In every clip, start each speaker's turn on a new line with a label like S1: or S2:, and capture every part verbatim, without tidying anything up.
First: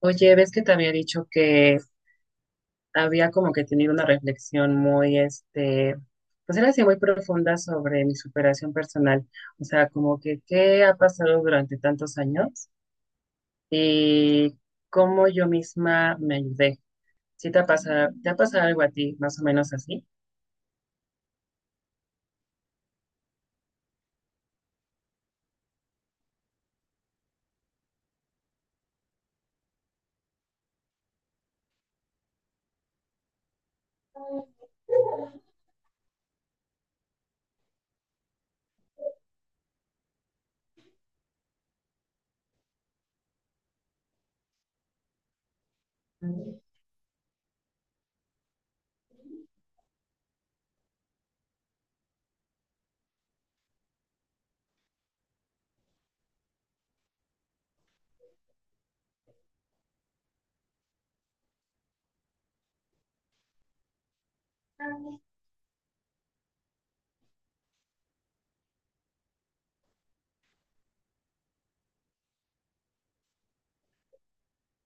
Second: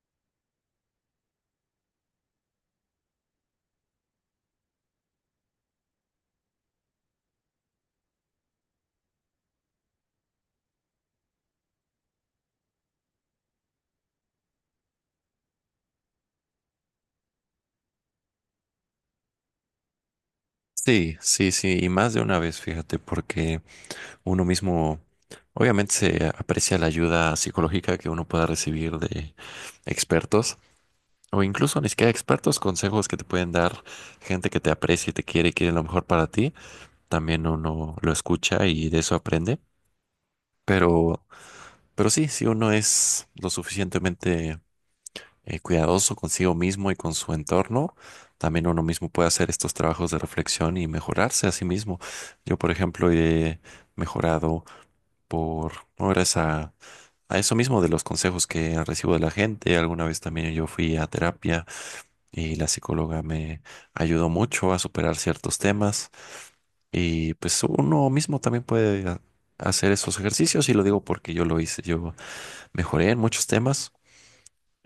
S1: Oye, ves que te había dicho que había como que tenido una reflexión muy, este, pues era así muy profunda sobre mi superación personal. O sea, como que qué ha pasado durante tantos años y cómo yo misma me ayudé. ¿Sí te ha pasado, te ha pasado algo a ti, más o menos así?
S2: Sí, sí, sí, y más de una vez, fíjate, porque uno mismo, obviamente se aprecia la ayuda psicológica que uno pueda recibir de expertos, o incluso ni siquiera expertos, consejos que te pueden dar gente que te aprecia y te quiere y quiere lo mejor para ti, también uno lo escucha y de eso aprende, pero, pero sí, si uno es lo suficientemente eh, cuidadoso consigo mismo y con su entorno, también uno mismo puede hacer estos trabajos de reflexión y mejorarse a sí mismo. Yo, por ejemplo, he mejorado por, no, gracias a, a eso mismo de los consejos que recibo de la gente. Alguna vez también yo fui a terapia y la psicóloga me ayudó mucho a superar ciertos temas y pues uno mismo también puede... a- hacer esos ejercicios y lo digo porque yo lo hice, yo mejoré en muchos temas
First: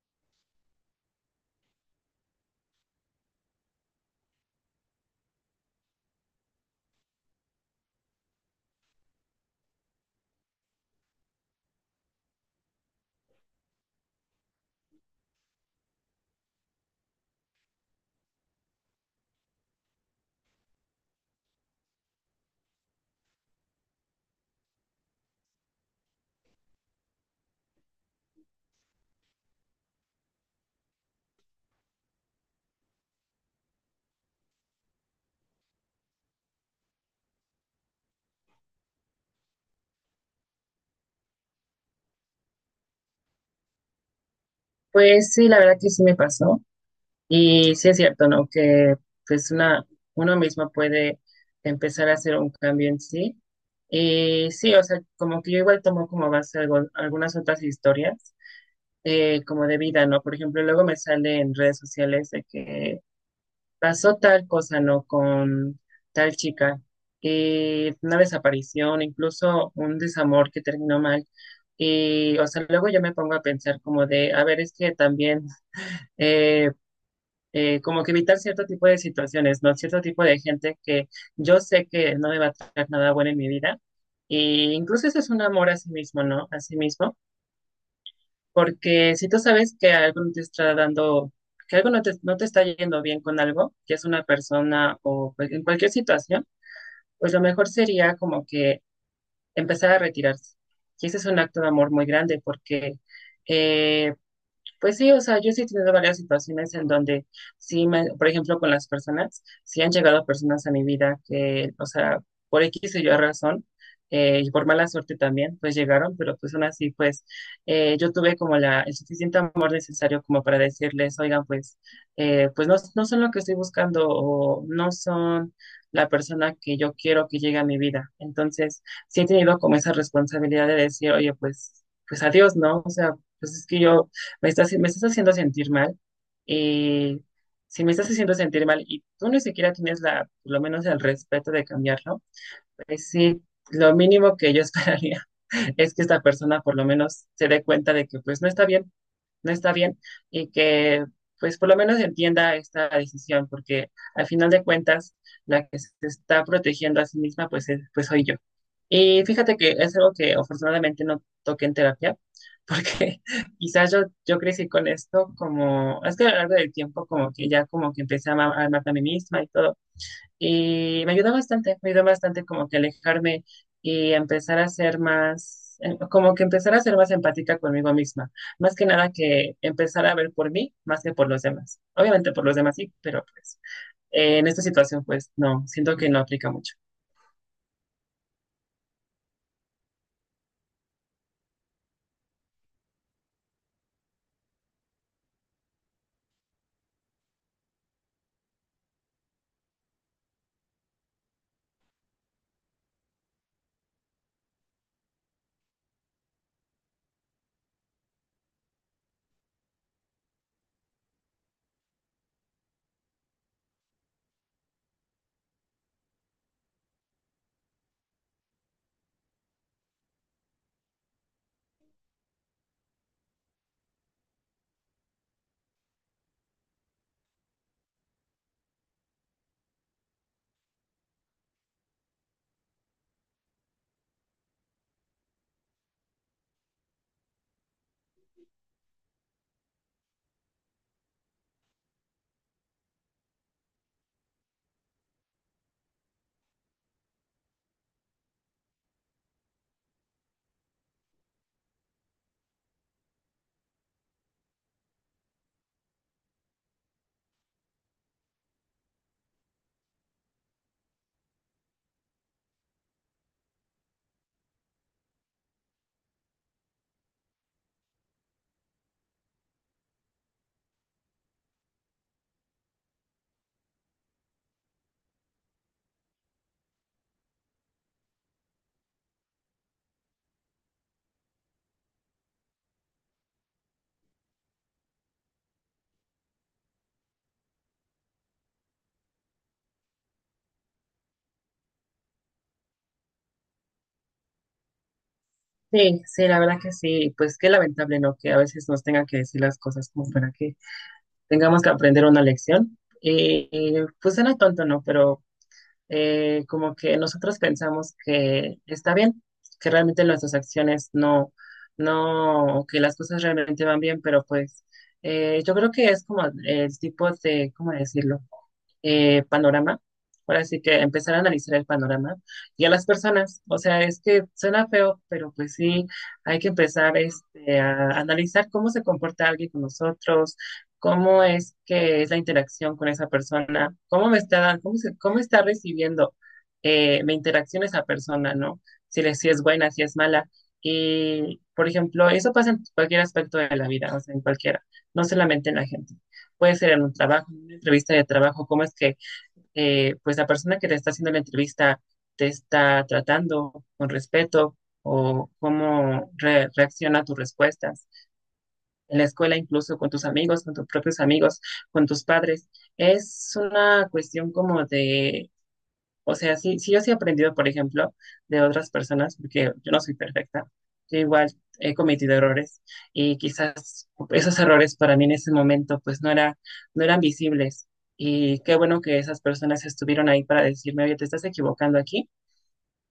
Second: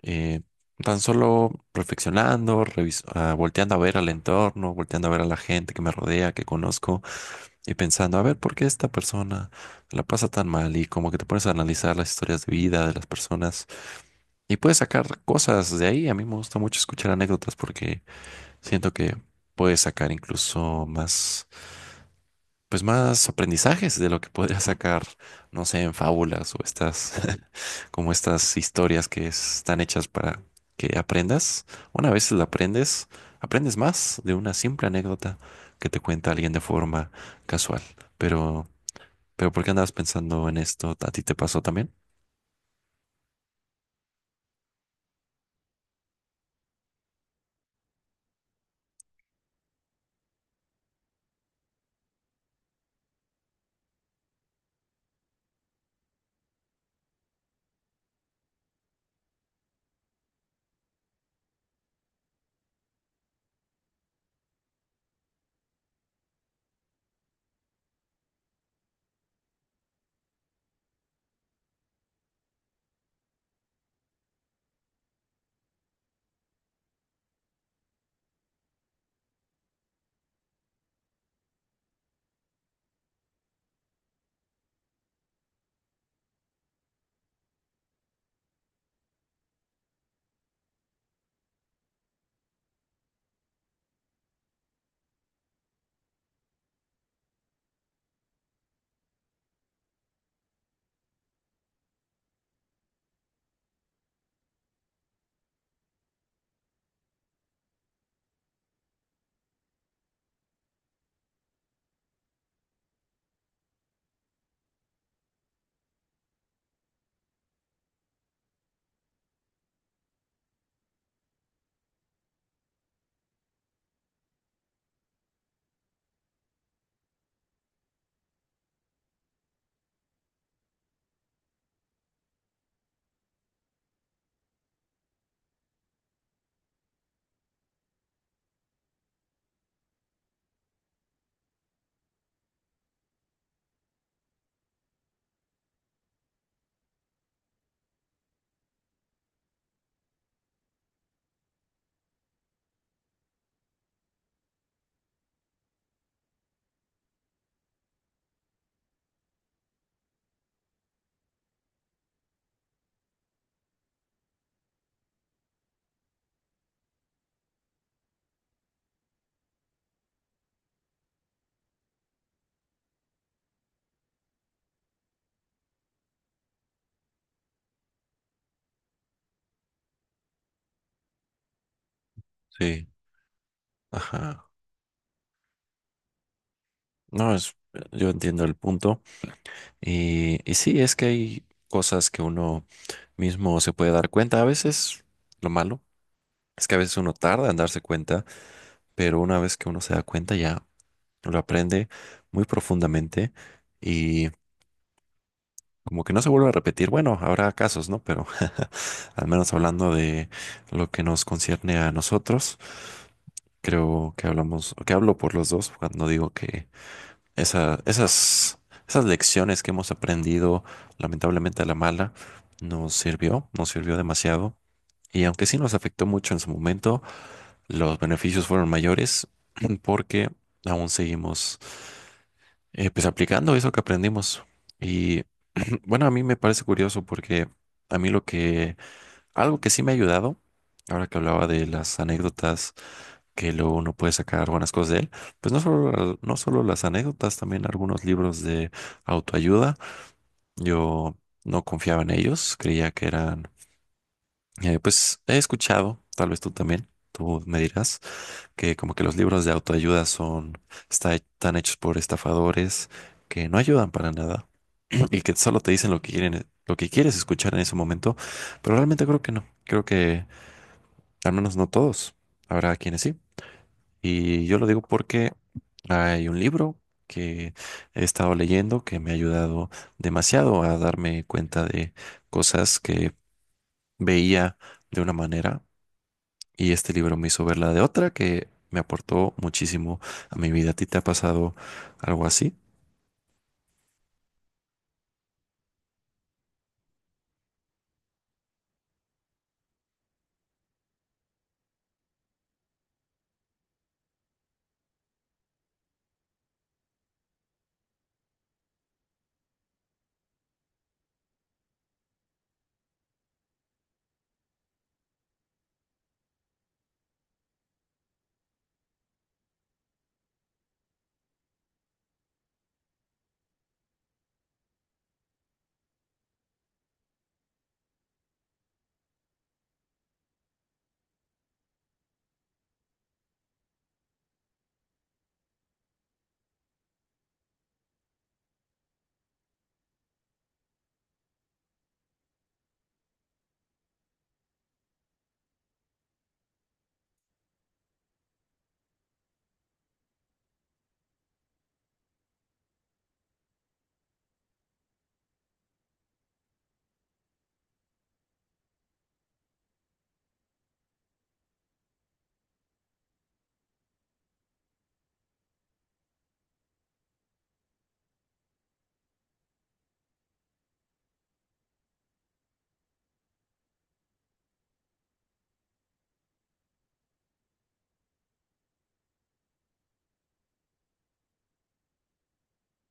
S2: eh, tan solo reflexionando, revis- ah, volteando a ver al entorno, volteando a ver a la gente que me rodea, que conozco, y pensando, a ver, ¿por qué esta persona la pasa tan mal? Y como que te pones a analizar las historias de vida de las personas y puedes sacar cosas de ahí. A mí me gusta mucho escuchar anécdotas porque siento que puedes sacar incluso más pues más aprendizajes de lo que podría sacar, no sé, en fábulas o estas, como estas historias que están hechas para que aprendas. Una vez la aprendes, aprendes más de una simple anécdota que te cuenta alguien de forma casual. Pero, pero ¿por qué andabas pensando en esto? ¿A ti te pasó también?
S1: Pues sí, la verdad que sí me pasó. Y sí es cierto, ¿no? Que pues una, uno mismo puede empezar a hacer un cambio en sí. Y sí, o sea, como que yo igual tomo como base algo- algunas otras historias, eh, como de vida, ¿no? Por ejemplo, luego me sale en redes sociales de que pasó tal cosa, ¿no? Con tal chica, y una desaparición, incluso un desamor que terminó mal. Y, o sea, luego yo me pongo a pensar como de, a ver, es que también... eh, eh, como que evitar cierto tipo de situaciones, ¿no? Cierto tipo de gente que yo sé que no me va a traer nada bueno en mi vida. Y incluso eso es un amor a sí mismo, ¿no? A sí mismo. Porque si tú sabes que algo no te está dando, que algo no te, no te está yendo bien con algo, que es una persona o cual- en cualquier situación, pues lo mejor sería como que empezar a retirarse. Y ese es un acto de amor muy grande porque... eh, pues sí, o sea, yo sí he tenido varias situaciones en donde sí, me- por ejemplo, con las personas, sí han llegado personas a mi vida que, o sea, por X o Y razón, eh, y por mala suerte también, pues llegaron, pero pues aún así, pues eh, yo tuve como la, el suficiente amor necesario como para decirles, oigan, pues, eh, pues no, no son lo que estoy buscando o no son la persona que yo quiero que llegue a mi vida. Entonces, sí he tenido como esa responsabilidad de decir, oye, pues, pues adiós, ¿no? O sea, pues es que yo me estás, me estás haciendo sentir mal. eh, si me estás haciendo sentir mal y tú ni siquiera tienes la, por lo menos el respeto de cambiarlo, pues sí, lo mínimo que yo esperaría es que esta persona por lo menos se dé cuenta de que pues no está bien, no está bien y que pues por lo menos entienda esta decisión, porque al final de cuentas la que se está protegiendo a sí misma pues, es- pues soy yo. Y fíjate que es algo que afortunadamente no toqué en terapia, porque quizás yo, yo crecí con esto como, es que a lo largo del tiempo como que ya como que empecé a ama- a amarme a mí misma y todo. Y me ayudó bastante, me ayudó bastante como que alejarme y empezar a ser más, eh, como que empezar a ser más empática conmigo misma. Más que nada que empezar a ver por mí más que por los demás. Obviamente por los demás
S2: Sí.
S1: sí, pero pues eh, en
S2: Ajá.
S1: esta situación pues no, siento que no aplica mucho.
S2: No, es, yo entiendo el punto. Y, y sí, es que hay cosas que uno mismo se puede dar cuenta. A veces lo malo es que a veces uno tarda en darse cuenta, pero una vez que uno se da cuenta ya lo aprende muy profundamente y como que no se vuelve a repetir. Bueno, habrá casos, ¿no? Pero al menos hablando de lo que nos concierne a nosotros, creo que hablamos, que hablo por los dos cuando digo que Esa- esas, esas lecciones que hemos aprendido, lamentablemente a la mala, nos sirvió, nos sirvió demasiado. Y aunque sí nos afectó mucho en su momento, los beneficios fueron mayores porque aún seguimos eh, pues aplicando eso que aprendimos. Y bueno, a mí me parece curioso porque a mí lo que, algo que sí me ha ayudado, ahora que hablaba de las anécdotas que luego uno puede sacar buenas cosas de él. Pues no solo, no solo las anécdotas, también algunos libros de autoayuda. Yo no confiaba en ellos, creía que eran, eh, pues he escuchado, tal vez tú también, tú me dirás, que como que los libros de autoayuda son, está- están hechos por estafadores que no ayudan para nada y que solo te dicen lo que quieren, lo que quieres escuchar en ese momento, pero realmente creo que no, creo que al menos no todos, habrá quienes sí. Y yo lo digo porque hay un libro que he estado leyendo que me ha ayudado demasiado a darme cuenta de cosas que veía de una manera y este libro me hizo verla de otra que me aportó muchísimo a mi vida. ¿A ti te ha pasado algo así?
S1: Sí, sí, la verdad que sí, pues qué lamentable, ¿no? Que a veces nos tengan que decir las cosas como para que tengamos que aprender una lección. Y, y, pues era tonto, ¿no? Pero eh, como que nosotros pensamos que está bien, que realmente nuestras acciones no, no, que las cosas realmente van bien, pero pues eh, yo creo que es como el tipo de, ¿cómo decirlo? Eh, panorama. Ahora sí que empezar a analizar el panorama y a las personas. O sea, es que suena feo, pero pues sí, hay que empezar este, a analizar cómo se comporta alguien con nosotros, cómo es que es la interacción con esa persona, cómo me está dando, cómo se- cómo está recibiendo eh, mi interacción esa persona, ¿no? Si, le, si es buena, si es mala. Y, por ejemplo, eso pasa en cualquier aspecto de la vida, o sea, en cualquiera, no solamente en la gente puede ser en un trabajo, en una entrevista de trabajo, cómo es que eh, pues la persona que te está haciendo la entrevista te está tratando con respeto o cómo re- reacciona a tus respuestas. En la escuela, incluso con tus amigos, con tus propios amigos, con tus padres. Es una cuestión como de o sea, sí, sí, yo sí he aprendido, por ejemplo, de otras personas, porque yo no soy perfecta. Yo igual he cometido errores y quizás esos errores para mí en ese momento pues no era, no eran visibles. Y qué bueno que esas personas estuvieron ahí para decirme, oye, te estás equivocando aquí.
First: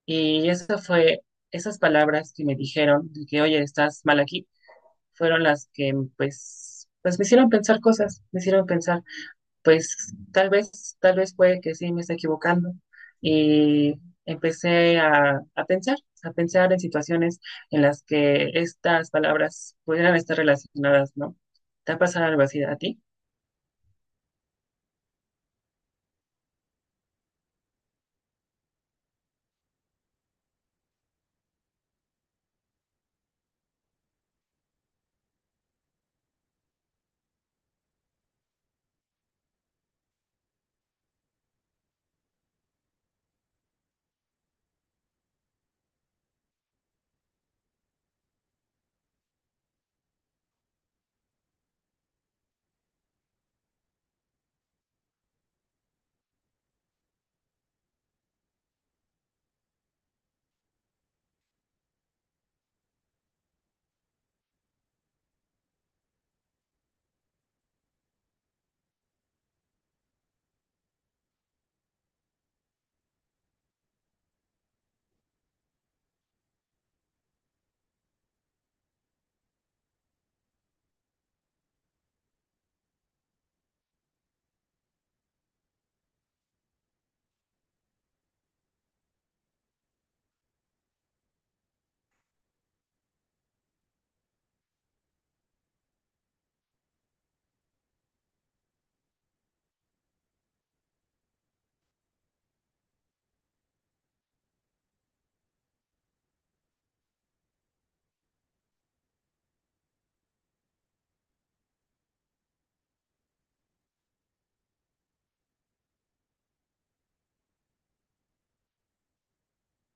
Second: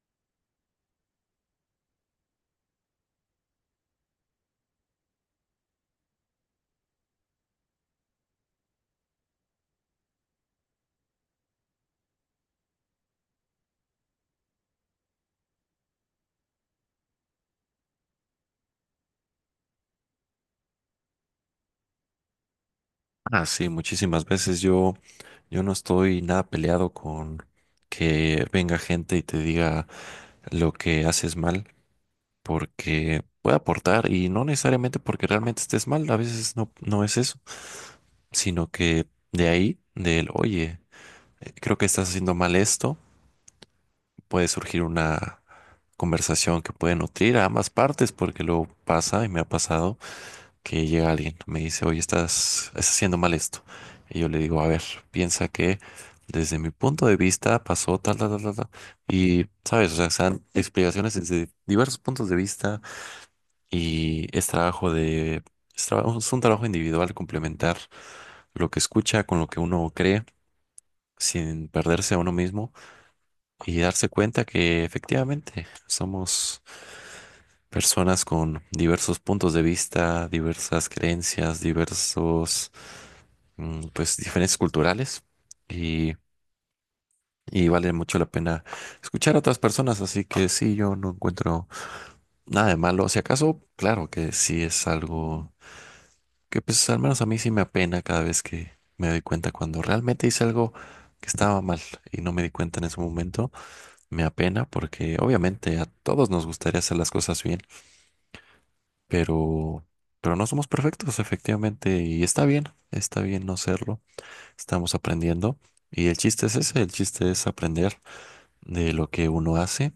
S1: Y eso fue, esas palabras que me dijeron, de que, oye, estás mal aquí, fueron las que pues, pues me hicieron pensar cosas, me hicieron pensar pues tal vez, tal vez puede que sí me esté equivocando. Y empecé a, a pensar, a pensar en situaciones en las que estas palabras pudieran estar relacionadas, ¿no? ¿Te ha pasado algo así a ti?
S2: Ah, sí, muchísimas veces yo, yo no estoy nada peleado con que venga gente y te diga lo que haces mal, porque puede aportar y no necesariamente porque realmente estés mal, a veces no, no es eso, sino que de ahí, del, oye, eh, creo que estás haciendo mal esto, puede surgir una conversación que puede nutrir a ambas partes, porque luego pasa y me ha pasado que llega alguien, me dice, oye, estás, estás haciendo mal esto. Y yo le digo, a ver, piensa que desde mi punto de vista pasó tal, tal, tal, tal, tal". Y, sabes, o sea, sean explicaciones desde diversos puntos de vista y es trabajo de, es, trabajo- es un trabajo individual complementar lo que escucha con lo que uno cree sin perderse a uno mismo y darse cuenta que efectivamente somos personas con diversos puntos de vista, diversas creencias, diversos, mm, pues, diferencias culturales y, y vale mucho la pena escuchar a otras personas. Así que sí, yo no encuentro nada de malo. Si acaso, claro que sí es algo que pues al menos a mí sí me apena cada vez que me doy cuenta cuando realmente hice algo que estaba mal y no me di cuenta en ese momento. Me apena porque obviamente a todos nos gustaría hacer las cosas bien, pero, pero no somos perfectos efectivamente y está bien, está bien no serlo. Estamos aprendiendo y el chiste es ese, el chiste es aprender de lo que uno hace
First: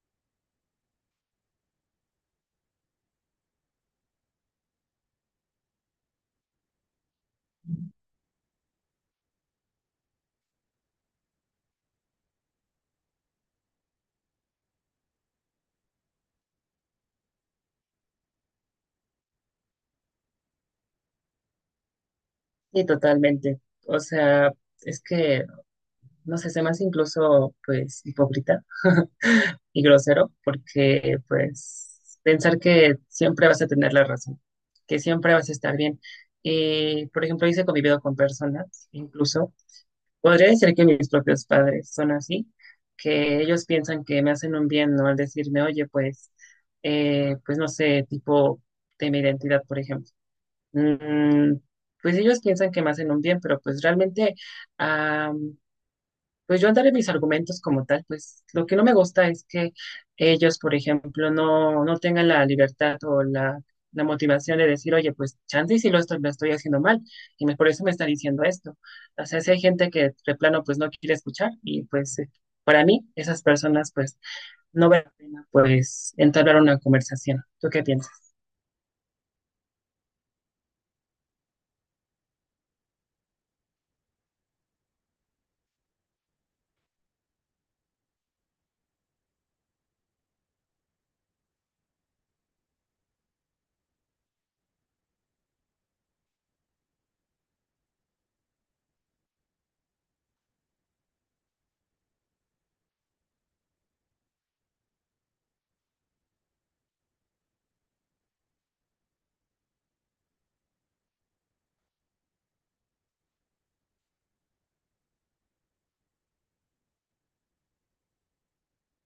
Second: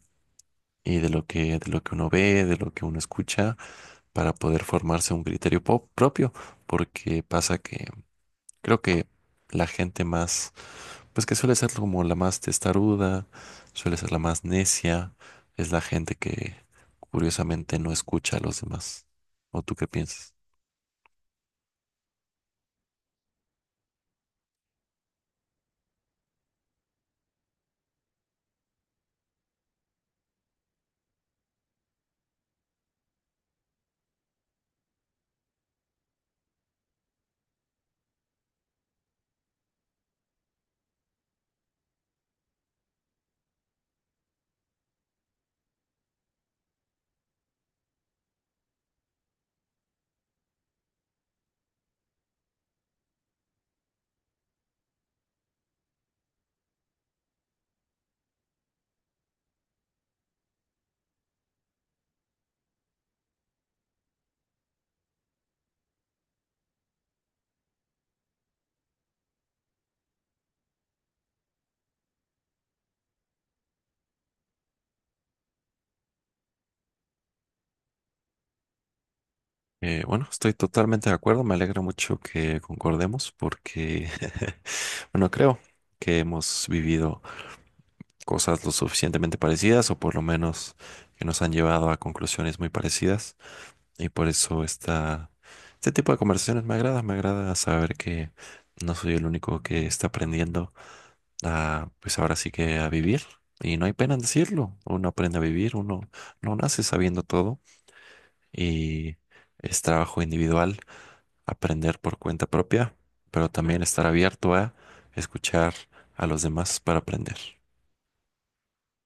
S2: y de lo que, de lo que uno ve, de lo que uno escucha para poder formarse un criterio po- propio porque pasa que creo que la gente más, pues que suele ser como la más testaruda, suele ser la más necia, es la gente que curiosamente no escucha a los demás. ¿O tú qué piensas?
S1: Sí, totalmente. O sea, es que, no sé, se me hace incluso, pues, hipócrita y grosero, porque, pues, pensar que siempre vas a tener la razón, que siempre vas a estar bien. Y, por ejemplo, hice convivido con personas, incluso, podría decir que mis propios padres son así, que ellos piensan que me hacen un bien, ¿no? Al decirme, oye, pues, eh, pues no sé, tipo de mi identidad, por ejemplo. Mm, pues ellos piensan que me hacen un bien, pero pues realmente pues yo andaré mis argumentos como tal, pues lo que no me gusta es que ellos, por ejemplo, no, no tengan la libertad o la, la motivación de decir, oye, pues chance y si lo estoy, lo estoy haciendo mal, y me- por eso me está diciendo esto. O sea, si hay gente que de plano pues no quiere escuchar, y pues eh, para mí, esas personas pues no vale la pena pues entablar una conversación. ¿Tú qué piensas?
S2: Eh, bueno, estoy totalmente de acuerdo, me alegra mucho que concordemos porque, bueno, creo que hemos vivido cosas lo suficientemente parecidas o por lo menos que nos han llevado a conclusiones muy parecidas y por eso está este tipo de conversaciones me agrada, me agrada saber que no soy el único que está aprendiendo a, pues ahora sí que a vivir. Y no hay pena en decirlo. Uno aprende a vivir, uno no nace sabiendo todo y es trabajo individual aprender por cuenta propia, pero también estar abierto a escuchar a los demás para aprender.